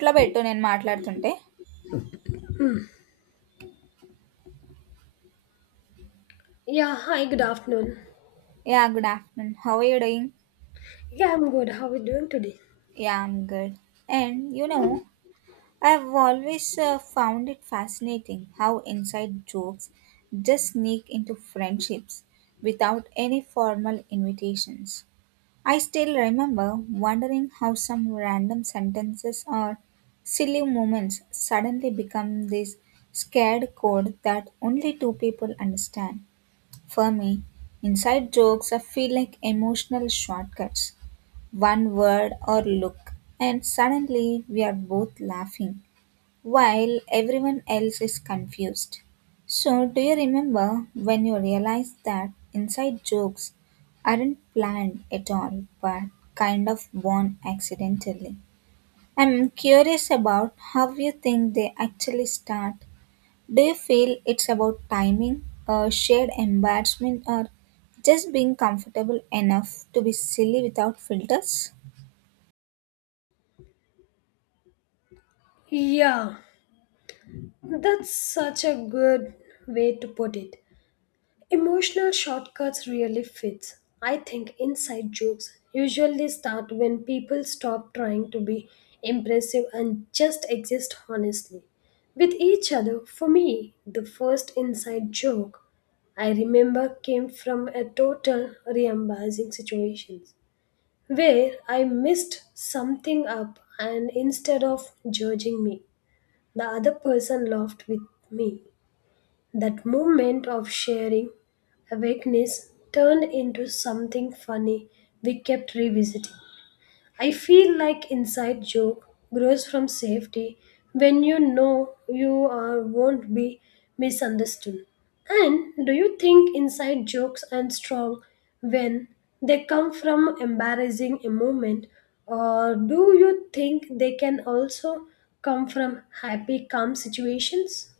ఇట్లా పెట్టు నేను మాట్లాడుతుంటే. Yeah, hi, good afternoon. "Yeah! Good afternoon. How are you doing?" Yeah, I'm good. How are you doing today? "Yeah! I'm good. And you know, I have always found it fascinating how inside jokes just sneak into friendships without any formal invitations. I still remember wondering how some random sentences or silly moments suddenly become this scared code that only two people understand. For me, inside jokes are feel like emotional shortcuts. One word or look, and suddenly we are both laughing while everyone else is confused. So, do you remember when you realized that inside jokes aren't planned at all but kind of born accidentally? I'm curious about how you think they actually start. Do you feel it's about timing, shared embarrassment, or just being comfortable enough to be silly without filters? Yeah, that's such a good way to put it. Emotional shortcuts really fits. I think inside jokes usually start when people stop trying to be impressive and just exist honestly with each other. For me, the first inside joke I remember came from a total re-embarrassing situation. Where I missed something up, and instead of judging me, the other person laughed with me. That moment of sharing awakeness turned into something funny we kept revisiting. I feel like inside joke grows from safety when you know you are won't be misunderstood. And do you think inside jokes are strong when they come from embarrassing a moment, or do you think they can also come from happy calm situations?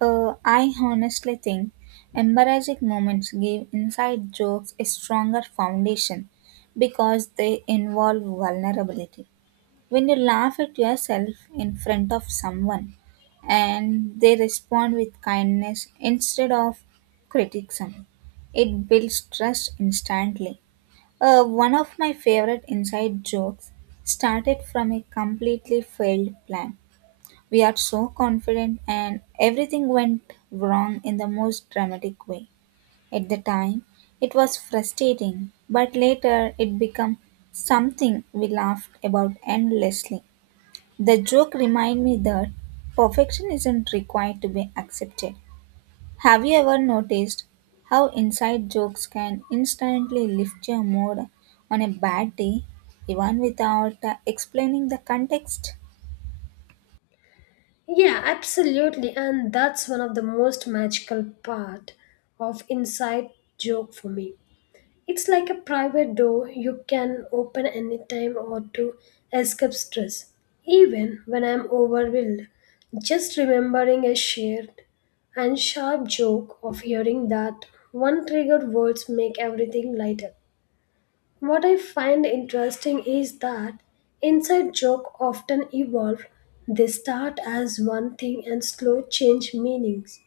I honestly think embarrassing moments give inside jokes a stronger foundation because they involve vulnerability. When you laugh at yourself in front of someone and they respond with kindness instead of criticism, it builds trust instantly. One of my favorite inside jokes started from a completely failed plan. We are so confident, and everything went wrong in the most dramatic way. At the time, it was frustrating, but later it became something we laughed about endlessly. The joke reminded me that perfection isn't required to be accepted. Have you ever noticed how inside jokes can instantly lift your mood on a bad day, even without explaining the context? Yeah, absolutely, and that's one of the most magical part of inside joke for me. It's like a private door you can open anytime or to escape stress. Even when I'm overwhelmed, just remembering a shared and sharp joke of hearing that one triggered words make everything lighter. What I find interesting is that inside joke often evolve. They start as one thing and slow change meanings.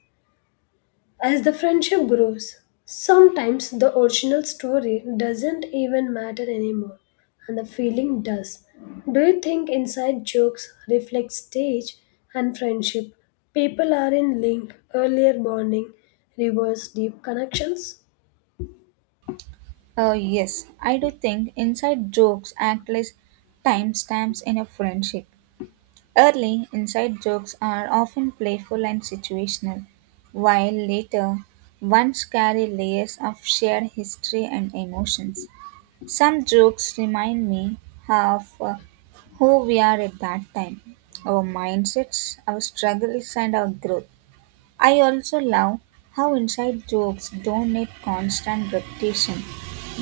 As the friendship grows, sometimes the original story doesn't even matter anymore, and the feeling does. Do you think inside jokes reflect stage and friendship? People are in link, earlier bonding, reverse deep connections? Oh, yes, I do think inside jokes act as timestamps in a friendship. Early inside jokes are often playful and situational, while later ones carry layers of shared history and emotions. Some jokes remind me of who we are at that time, our mindsets, our struggles, and our growth. I also love how inside jokes don't need constant repetition,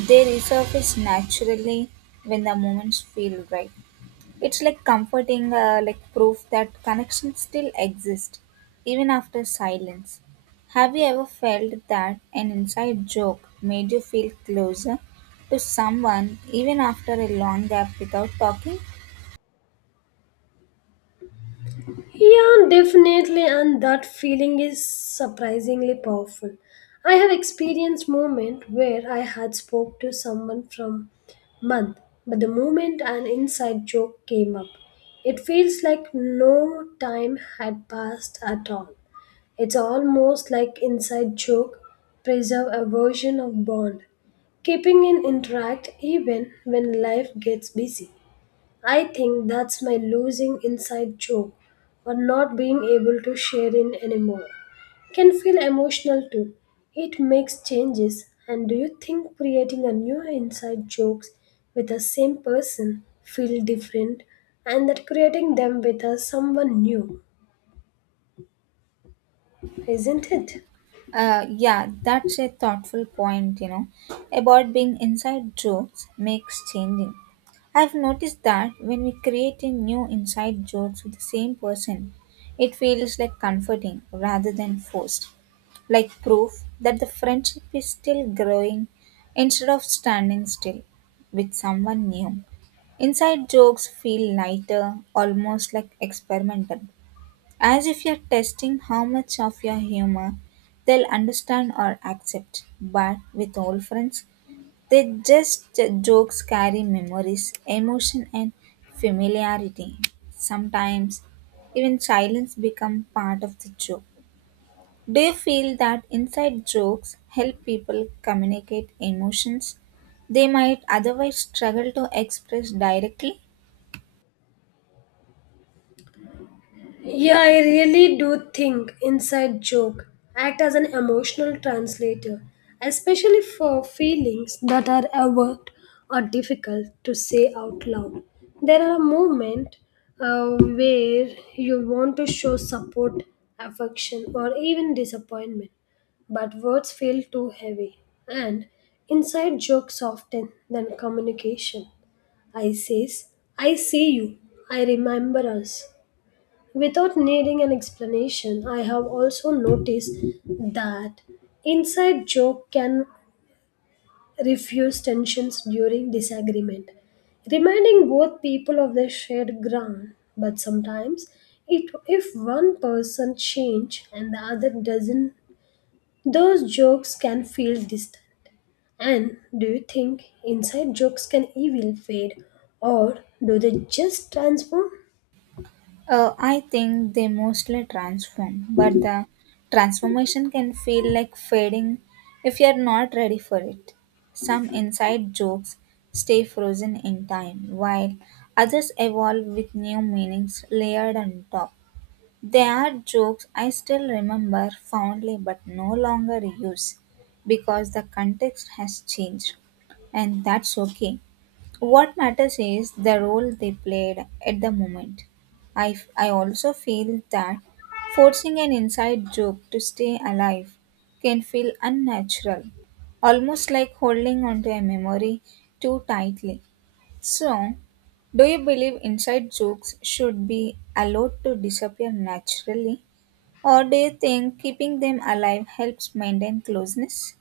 they resurface naturally when the moments feel right. It's like comforting, like proof that connection still exists, even after silence. Have you ever felt that an inside joke made you feel closer to someone even after a long gap without talking? Yeah, definitely, and that feeling is surprisingly powerful. I have experienced moment where I had spoke to someone from month, but the moment an inside joke came up, it feels like no time had passed at all. It's almost like inside joke preserve a version of bond, keeping in interact even when life gets busy. I think that's my losing inside joke or not being able to share in anymore. Can feel emotional too. It makes changes. And do you think creating a new inside jokes with the same person feel different and that creating them with a someone new? Isn't it? Yeah, that's a thoughtful point, you know, about being inside jokes makes changing. I've noticed that when we create a new inside jokes with the same person, it feels like comforting rather than forced, like proof that the friendship is still growing instead of standing still with someone new. Inside jokes feel lighter, almost like experimental. As if you're testing how much of your humor they'll understand or accept. But with old friends, they just jokes carry memories, emotion, and familiarity. Sometimes even silence become part of the joke. Do you feel that inside jokes help people communicate emotions they might otherwise struggle to express directly? Yeah, I really do think inside joke act as an emotional translator, especially for feelings that are overt or difficult to say out loud. There are a moment where you want to show support, affection, or even disappointment, but words feel too heavy, and inside jokes often than communication. I says, I see you, I remember us without needing an explanation. I have also noticed that inside joke can refuse tensions during disagreement, reminding both people of their shared ground. But sometimes, it, if one person change and the other doesn't, those jokes can feel distant. And do you think inside jokes can even fade, or do they just transform? I think they mostly transform, but the transformation can feel like fading if you're not ready for it. Some inside jokes stay frozen in time, while others evolve with new meanings layered on top. There are jokes I still remember fondly but no longer use because the context has changed, and that's okay. What matters is the role they played at the moment. I also feel that forcing an inside joke to stay alive can feel unnatural, almost like holding onto a memory too tightly. So, do you believe inside jokes should be allowed to disappear naturally, or do you think keeping them alive helps maintain closeness?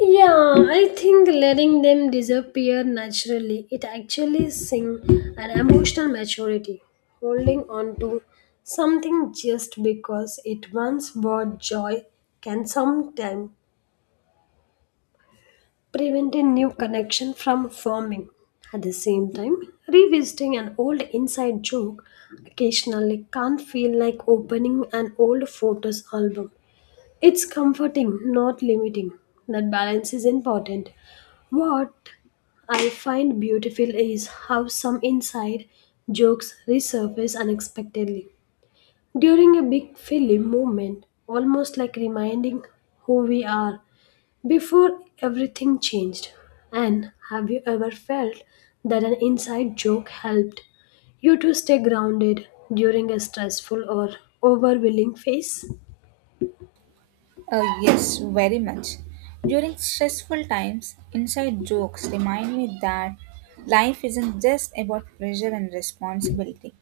Yeah, I think letting them disappear naturally, it actually sing an emotional maturity, holding on to something just because it once brought joy can sometimes prevent a new connection from forming. At the same time, revisiting an old inside joke occasionally can't feel like opening an old photos album. It's comforting, not limiting. That balance is important. What I find beautiful is how some inside jokes resurface unexpectedly during a big film moment, almost like reminding who we are before everything changed. And have you ever felt that an inside joke helped you to stay grounded during a stressful or overwhelming phase? Yes, very much. During stressful times, inside jokes remind me that life isn't just about pressure and responsibility.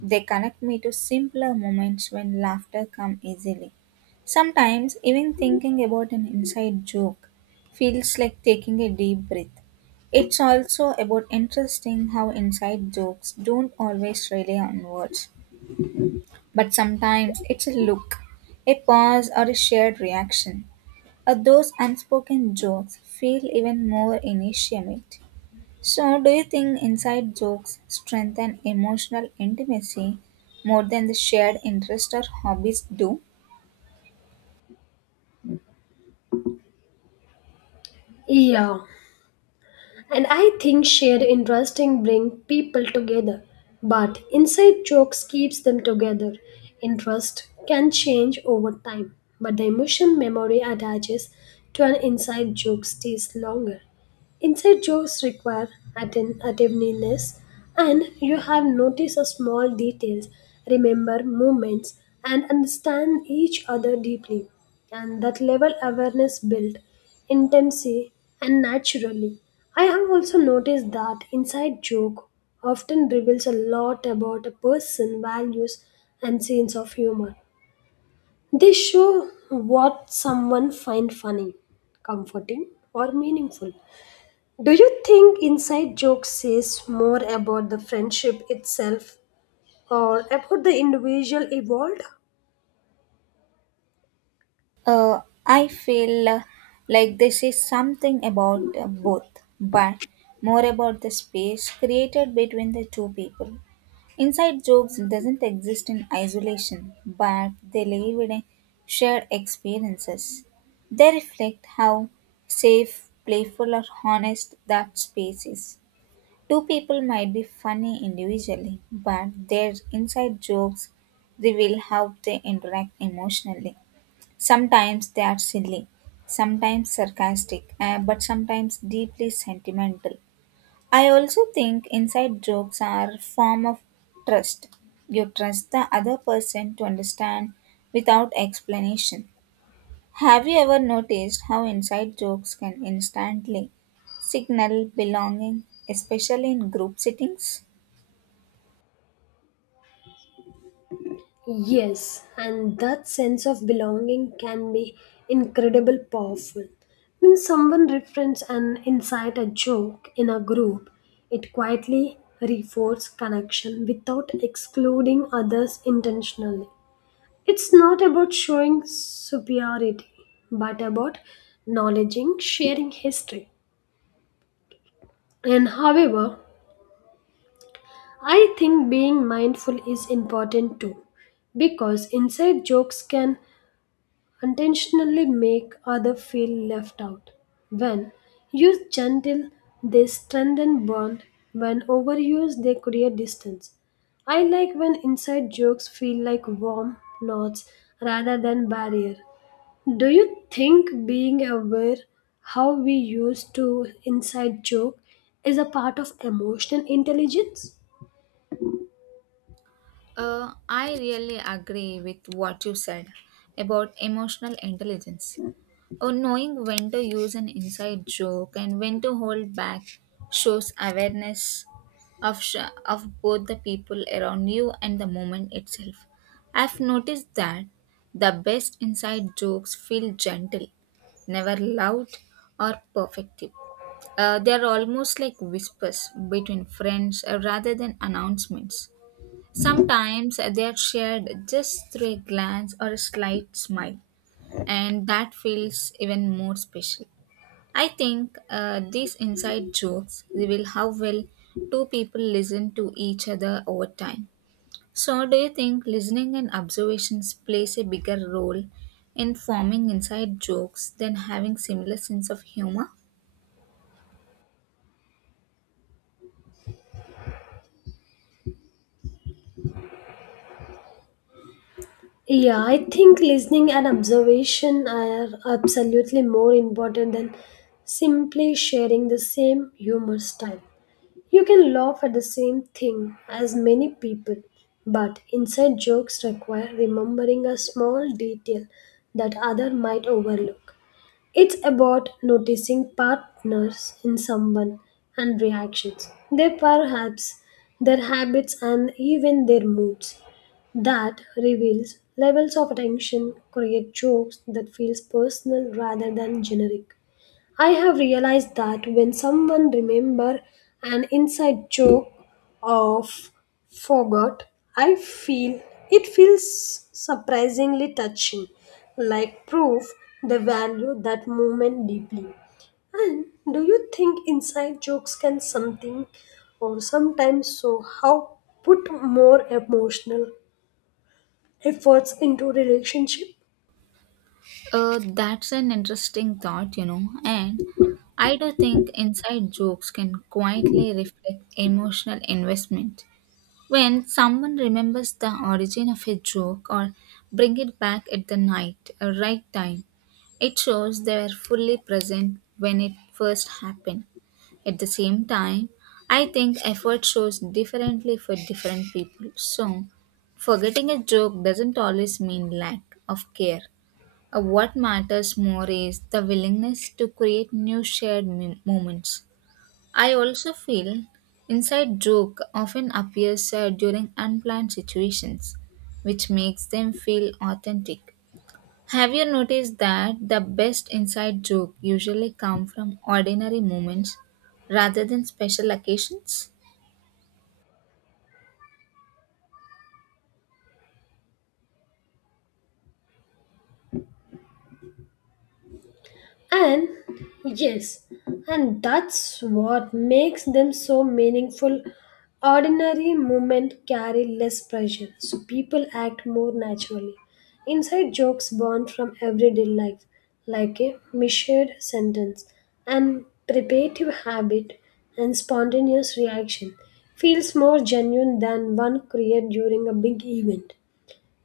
They connect me to simpler moments when laughter comes easily. Sometimes, even thinking about an inside joke feels like taking a deep breath. It's also about interesting how inside jokes don't always rely on words, but sometimes it's a look, a pause, or a shared reaction. At those unspoken jokes feel even more intimate. So, do you think inside jokes strengthen emotional intimacy more than the shared interest or hobbies do? Yeah, and I think shared interesting bring people together, but inside jokes keeps them together. Interest can change over time, but the emotion memory attaches to an inside joke stays longer. Inside jokes require attentiveness, and you have noticed the small details, remember movements, and understand each other deeply. And that level awareness built intensely and naturally. I have also noticed that inside joke often reveals a lot about a person's values and sense of humor. They show what someone finds funny, comforting, or meaningful. Do you think inside jokes says more about the friendship itself or about the individual involved? I feel like this is something about both, but more about the space created between the two people. Inside jokes doesn't exist in isolation, but they live in a shared experiences. They reflect how safe, playful, or honest that space is. Two people might be funny individually, but their inside jokes reveal how they interact emotionally. Sometimes they are silly, sometimes sarcastic, but sometimes deeply sentimental. I also think inside jokes are form of trust. You trust the other person to understand without explanation. Have you ever noticed how inside jokes can instantly signal belonging, especially in group settings? Yes, and that sense of belonging can be incredibly powerful. When someone references an inside a joke in a group, it quietly reinforces connection without excluding others intentionally. It's not about showing superiority, but about acknowledging sharing history. And however, I think being mindful is important too, because inside jokes can intentionally make other feel left out. When used gentle, they strengthen bond. When overused, they create distance. I like when inside jokes feel like warm knots rather than barrier. Do you think being aware how we used to inside joke is a part of emotional intelligence? I really agree with what you said about emotional intelligence. Or knowing when to use an inside joke and when to hold back shows awareness of both the people around you and the moment itself. I've noticed that the best inside jokes feel gentle, never loud or perfective. They are almost like whispers between friends rather than announcements. Sometimes they are shared just through a glance or a slight smile and that feels even more special. I think these inside jokes reveal how well two people listen to each other over time. So, do you think listening and observations plays a bigger role in forming inside jokes than having similar sense of humor? Yeah, I think listening and observation are absolutely more important than simply sharing the same humor style. You can laugh at the same thing as many people, but inside jokes require remembering a small detail that other might overlook. It's about noticing partners in someone and reactions, their perhaps, their habits, and even their moods. That reveals levels of attention, create jokes that feels personal rather than generic. I have realized that when someone remember an inside joke of forgot, I feel it feels surprisingly touching, like proof they value that moment deeply. And do you think inside jokes can something or sometimes so how put more emotional efforts into relationship? That's an interesting thought, you know, and I do think inside jokes can quietly reflect emotional investment. When someone remembers the origin of a joke or bring it back at the night a right time, it shows they were fully present when it first happened. At the same time, I think effort shows differently for different people. So, forgetting a joke doesn't always mean lack of care. What matters more is the willingness to create new shared moments. I also feel inside joke often appears during unplanned situations, which makes them feel authentic. Have you noticed that the best inside joke usually come from ordinary moments rather than special occasions? And yes, and that's what makes them so meaningful. Ordinary movement carry less pressure, so people act more naturally. Inside jokes born from everyday life, like a measured sentence, and preparative habit and spontaneous reaction feels more genuine than one created during a big event.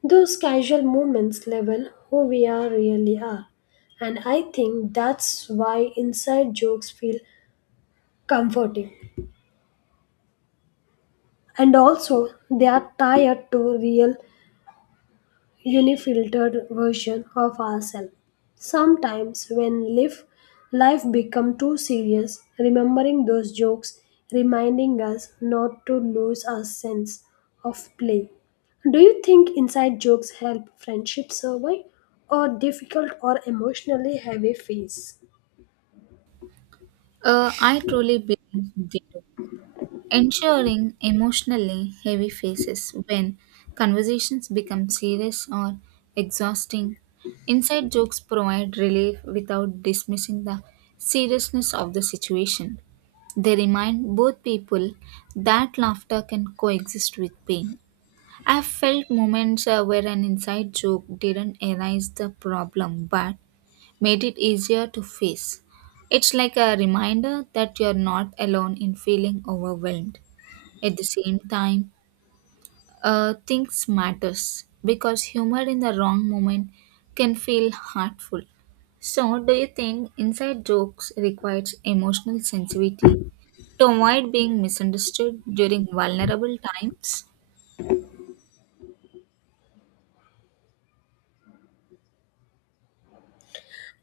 Those casual moments level who we are really are, and I think that's why inside jokes feel comforting. And also, they are tied to real unfiltered version of ourselves. Sometimes when life become too serious, remembering those jokes reminding us not to lose our sense of play. Do you think inside jokes help friendship survive or difficult or emotionally heavy phase? I truly believe they do. Ensuring emotionally heavy phases when conversations become serious or exhausting. Inside jokes provide relief without dismissing the seriousness of the situation. They remind both people that laughter can coexist with pain. I've felt moments where an inside joke didn't erase the problem but made it easier to face. It's like a reminder that you're not alone in feeling overwhelmed. At the same time, things matters because humor in the wrong moment can feel hurtful. So, do you think inside jokes requires emotional sensitivity to avoid being misunderstood during vulnerable times?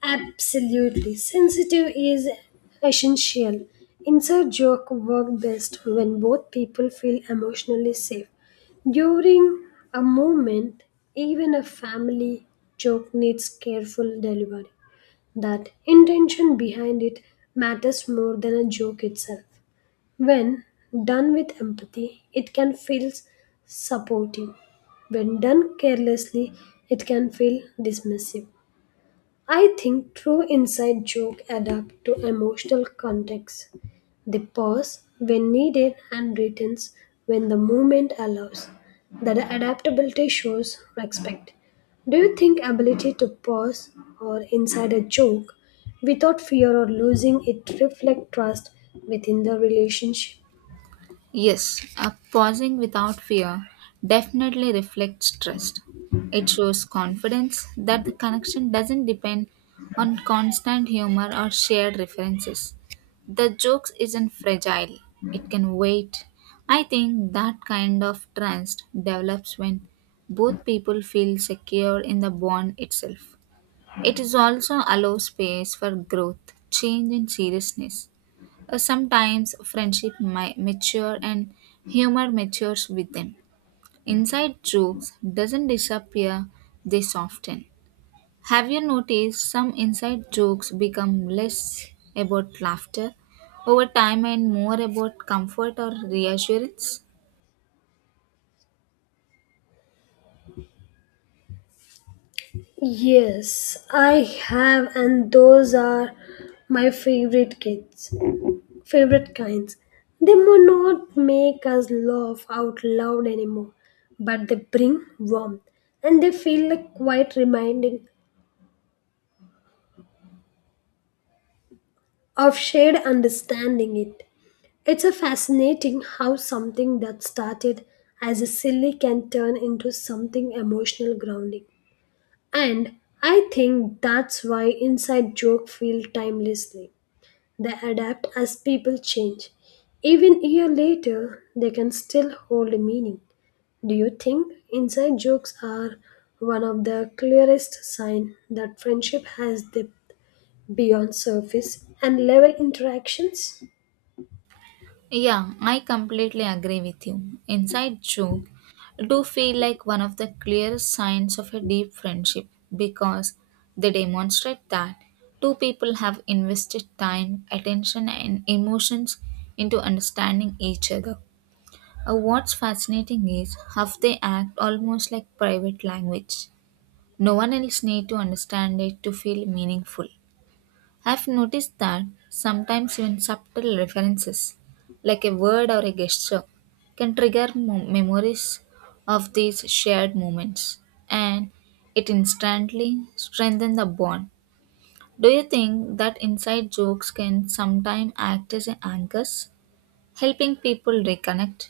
Absolutely. Sensitive is essential. Inside joke work best when both people feel emotionally safe. During a moment, even a family joke needs careful delivery. That intention behind it matters more than a joke itself. When done with empathy, it can feel supporting. When done carelessly, it can feel dismissive. I think true inside joke adapt to emotional context. They pause when needed and returns when the moment allows. That adaptability shows respect. Do you think ability to pause or inside a joke without fear or losing it reflect trust within the relationship? Yes, a pausing without fear definitely reflects trust. It shows confidence that the connection doesn't depend on constant humor or shared references. The jokes isn't fragile, it can wait. I think that kind of trust develops when both people feel secure in the bond itself. It is also allows space for growth, change and seriousness. Sometimes friendship might mature and humor matures with them. Inside jokes doesn't disappear, they soften. Have you noticed some inside jokes become less about laughter over time and more about comfort or reassurance? Yes, I have, and those are my favorite kids. Favorite kinds. They may not make us laugh out loud anymore, but they bring warmth and they feel like quite reminding of shared understanding it. It's a fascinating how something that started as a silly can turn into something emotional grounding. And I think that's why inside joke feel timelessly. They adapt as people change. Even a year later, they can still hold a meaning. Do you think inside jokes are one of the clearest signs that friendship has depth beyond surface and level interactions? Yeah, I completely agree with you. Inside joke do feel like one of the clearest signs of a deep friendship because they demonstrate that two people have invested time, attention, and emotions into understanding each other. What's fascinating is how they act almost like private language. No one else need to understand it to feel meaningful. I've noticed that sometimes even subtle references, like a word or a gesture, can trigger memories of these shared moments and it instantly strengthens the bond. Do you think that inside jokes can sometimes act as anchors, helping people reconnect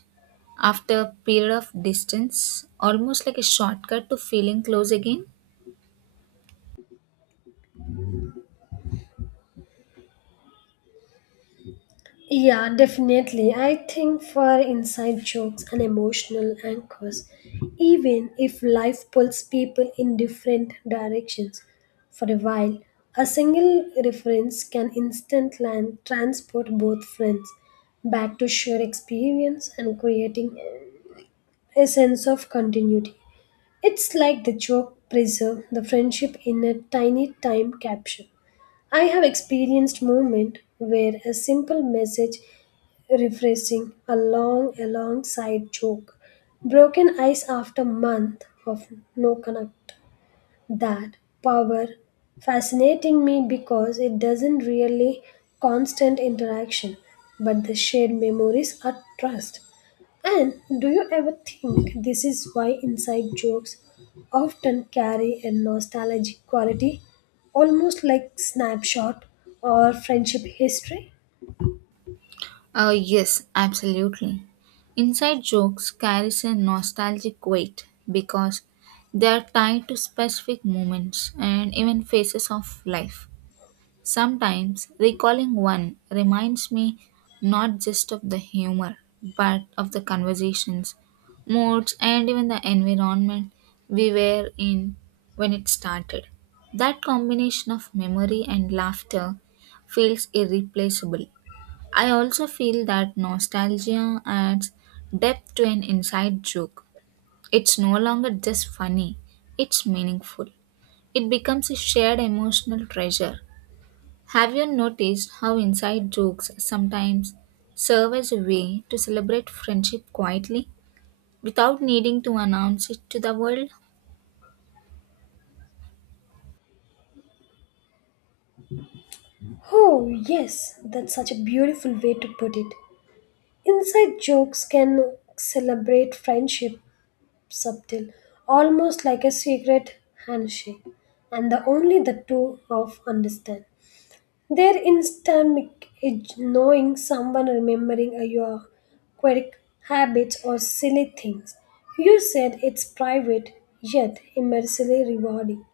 after a period of distance, almost like a shortcut to feeling close again? Yeah, definitely. I think for inside jokes and emotional anchors, even if life pulls people in different directions for a while, a single reference can instantly land transport both friends back to shared experience and creating a sense of continuity. It's like the joke preserve the friendship in a tiny time capsule. I have experienced moment where a simple message refreshing a long alongside joke broken ice after month of no connect. That power fascinating me because it doesn't really constant interaction but the shared memories are trust. And do you ever think this is why inside jokes often carry a nostalgic quality, almost like snapshot or friendship history? Yes, absolutely. Inside jokes carries a nostalgic weight because they are tied to specific moments and even phases of life. Sometimes recalling one reminds me not just of the humor but of the conversations, moods, and even the environment we were in when it started. That combination of memory and laughter feels irreplaceable. I also feel that nostalgia adds depth to an inside joke. It's no longer just funny, it's meaningful. It becomes a shared emotional treasure. Have you noticed how inside jokes sometimes serve as a way to celebrate friendship quietly without needing to announce it to the world? Oh, yes, that's such a beautiful way to put it. Inside jokes can celebrate friendship subtle, almost like a secret handshake, and the only the two of understand. Their instant edge, knowing someone remembering a- your quirk, habits, or silly things. You said it's private, yet immensely rewarding.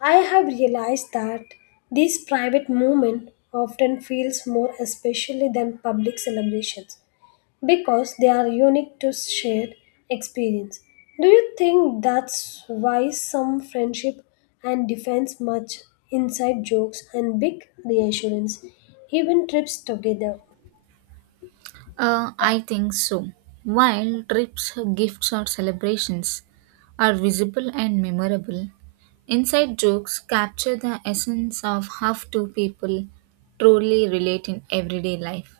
I have realized that this private moment often feels more especially than public celebrations because they are unique to shared experience. Do you think that's why some friendship and defense much inside jokes and big reassurance, even trips together? I think so. While trips, gifts, or celebrations are visible and memorable, inside jokes capture the essence of how two people truly relate in everyday life.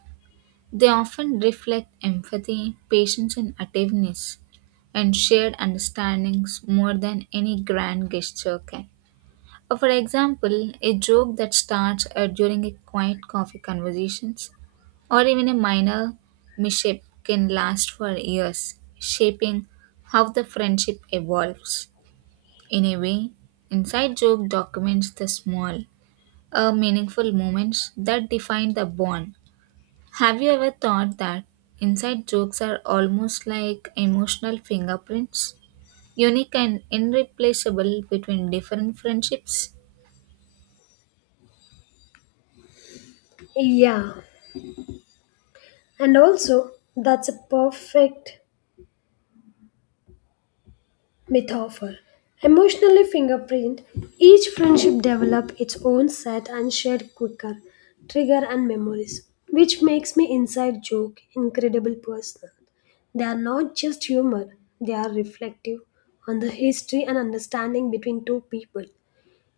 They often reflect empathy, patience, and attentiveness, and shared understandings more than any grand gesture can. For example, a joke that starts during a quiet coffee conversation or even a minor mishap can last for years, shaping how the friendship evolves. In a way, Inside Joke documents the small, meaningful moments that define the bond. Have you ever thought that inside jokes are almost like emotional fingerprints, unique and irreplaceable between different friendships? Yeah, and also that's a perfect myth offer. Emotionally fingerprint, each friendship develop its own set and shared quicker, trigger and memories, which makes me inside joke incredible personal. They are not just humor, they are reflective on the history and understanding between two people.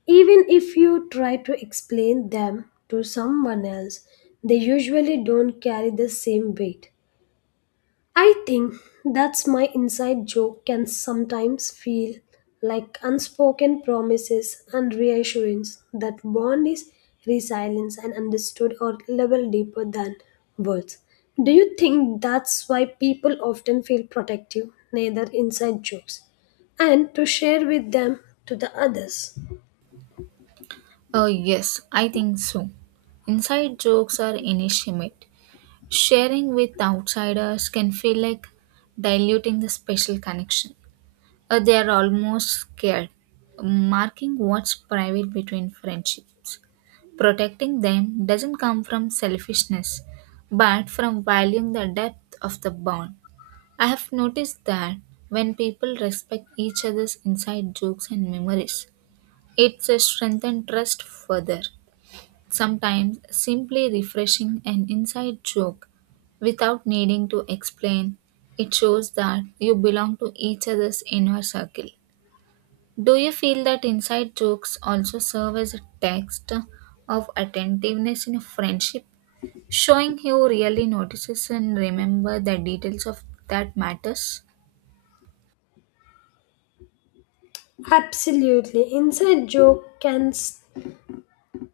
Even if you try to explain them to someone else, they usually don't carry the same weight. I think that's my inside joke can sometimes feel like unspoken promises and reassurance that bond is resilience and understood or level deeper than words. Do you think that's why people often feel protective, neither inside jokes, and to share with them to the others? Oh, yes, I think so. Inside jokes are inanimate. Sharing with outsiders can feel like diluting the special connection. They are almost scared, marking what's private between friendships. Protecting them doesn't come from selfishness, but from valuing the depth of the bond. I have noticed that when people respect each other's inside jokes and memories, it strengthens trust further. Sometimes simply refreshing an inside joke without needing to explain. It shows that you belong to each other's inner circle. Do you feel that inside jokes also serve as a text of attentiveness in a friendship, showing who really notices and remember the details of that matters? Absolutely. Inside joke can s-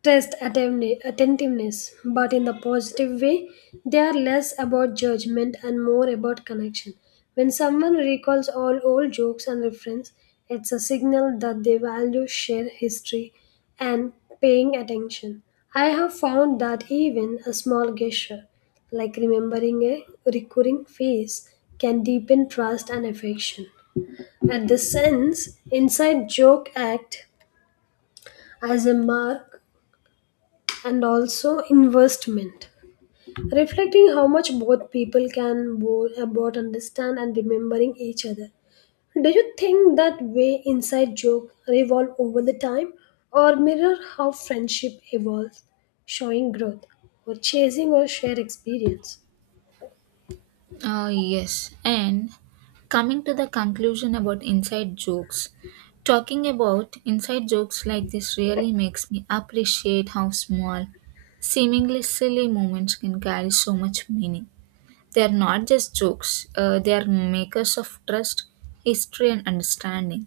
test attentiveness, but in the positive way, they are less about judgment and more about connection. When someone recalls all old jokes and references, it's a signal that they value shared history and paying attention. I have found that even a small gesture, like remembering a recurring face, can deepen trust and affection. At the sense, inside joke act as a mark and also investment reflecting how much both people can both understand and remembering each other. Do you think that way inside joke revolve over the time or mirror how friendship evolves, showing growth or chasing or share experience? Yes, and coming to the conclusion about inside jokes, talking about inside jokes like this really makes me appreciate how small, seemingly silly moments can carry so much meaning. They are not just jokes, they are makers of trust, history, and understanding.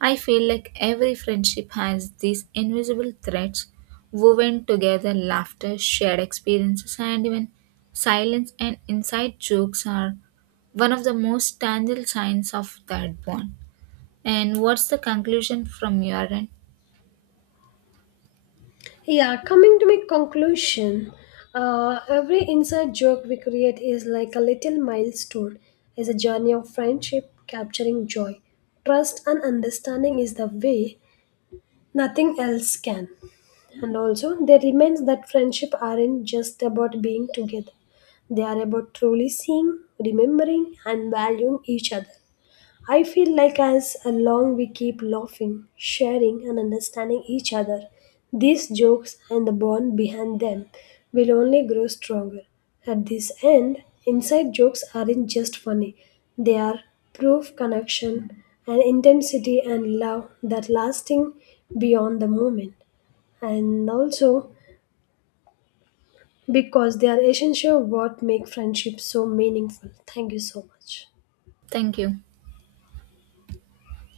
I feel like every friendship has these invisible threads woven together laughter, shared experiences, and even silence and inside jokes are one of the most tangible signs of that bond. And what's the conclusion from your end? Yeah, coming to my conclusion, every inside joke we create is like a little milestone, is a journey of friendship, capturing joy. Trust and understanding is the way nothing else can. And also, there remains that friendship aren't just about being together, they are about truly seeing, remembering, and valuing each other. I feel like as long we keep laughing, sharing, and understanding each other, these jokes and the bond behind them will only grow stronger. At this end, inside jokes aren't just funny, they are proof connection and intensity and love that lasting beyond the moment. And also because they are essential what make friendship so meaningful. Thank you so much. Thank you.